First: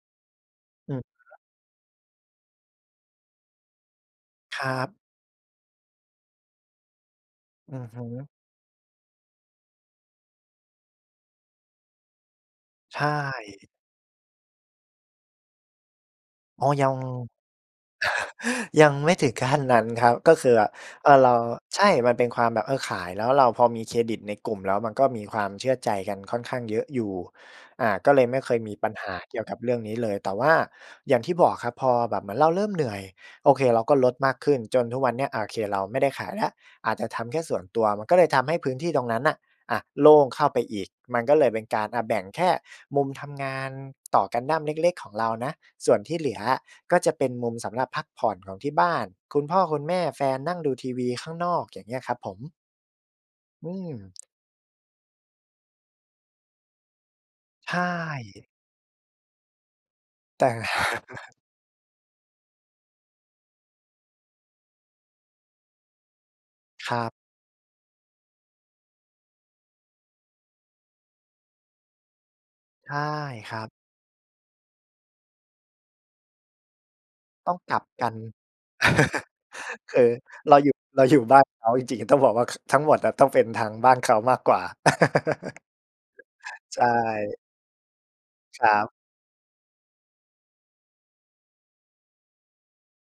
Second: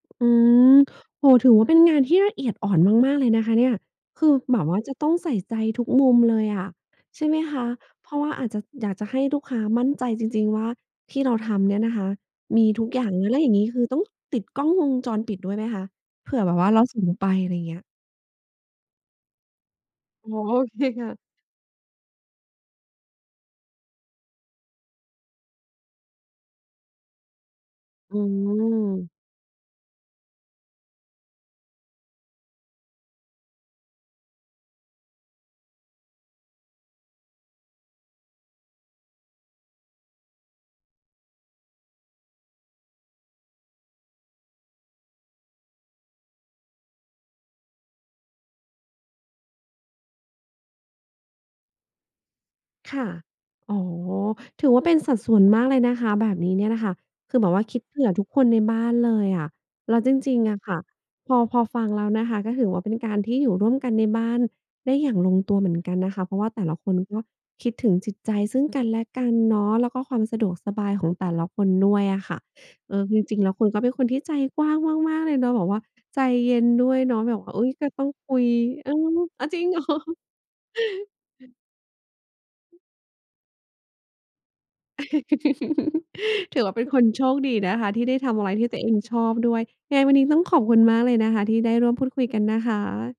อืม ครับ โอ้โฮ ถือว่า เป็นงานที่ละเอียดอ่อนมาก ๆ เลยนะคะเนี่ย คือแบครบวั่าจบ ะต้องใส่ใจทุกมุมเลยอะ ใช่ไหมคะ อือฮึ เพราะว่าอาจจะ อยากจะให้ลูกค้ามั่นใจจริง ๆ ว่า ที่เราทำเนี่ยนะคะมีทุกใอชย่าง ง อะ แล้วอย่างงี้่ คือต้องติดกล้องวงจรปิดด้วยไหมคะ? เผื่อแบบอว๋่อ าเรายอสง ่งไป ไรเงี้ย ยังไม่ถึงขั้นนั้นครับ อ๋ก็อ คืโอออะ เคคเ่อะ อ เรา ใช่ มันเป็นความแบบ เออ ขายแล้วเราพอมีเครดิตในกลุ่ม แล้วมันก็มีความเชื่อใจกันค่อนข้างเยอะอยู่ อ่า ก็อืเลยไม่เคยมีปัญหม าเกี่ยวกับเรื่องนี้เลย แต่ว่า อย่างที่บอกครับ พอแบบเหมือนเราเริ่มเหนื่อย โอเค เราก็ลดมากขึ้น จนทุกวันเนี้ย โอเค เราไม่ได้ขายแล้ว อาจจะทำแค่ส่วนตัว มันก็เลยทำให้พื้นที่ตรงนั้นน่ะ อะ โล่งเข้าไปอีก มันก็เลยเป็นการ อะ แบ่งแค่มุมทำงานต่อกันดั้มเล็ก ๆ ของเรานะ ส่วนที่เหลืออะ ก็จะเป็นมุมสำหรับพักผ่อนของที่บ้าน คุณพ่อ คุณแม่ แฟน นั่งดูทีวีข้างนอก อย่างเงี้ยครับผม ค่ะ อือ๋อ ม ถือว่าเป็นสัดส่วนมากเลยนะคะ แบบนี้เนี่ยน่ะค่ะ คือแบบว่าใชคิดเผื่อทุกค่ นในบ้านเลยอะ แล้วจริแง ตๆ อ่ ะค่ะ พอ พอฟังแล้วนะคะ ก็ถือว่าเป็นการที่อยู่ร่วมกันในบ้านได้อย่างลงตัวเหมือนกันนะคะ เพราะว่าแต่ละคครนับ ก็คิดถึงจิตใจซึ่งกันและกันเนาะ แล้วก็ความสะดวกสบายของแต่ละคนด้วยอะค่ะ ใเชอ่อ คือจริงแลค้วรัคุณบ ก็เป็นคนที่ใจกว้างมาก ๆ เลยเนาะ แบบว่าใจเย็นด้วยเนาะ แบบว่ตา ้องอุ๊ย! กลักบ็ตก้อังน คุย เออ อะ จริง เหรอ? คือเราอยู่ เราอยู่บ้านเขา จริง ๆ อะต้องบอกว่า ค ทั้งหมดอะต้องเป็นทางบ้านเขามากกว่า ถือว่าใชเป็นคนโช่ คดีนะคะ ที่ได้ทำอะไรคที่รตััวเอบ งชอบด้วย ไงวันนี้ต้องขอบคุณมากเลยนะคะ ที่ได้ร่วมพูดคุยกันนะคะ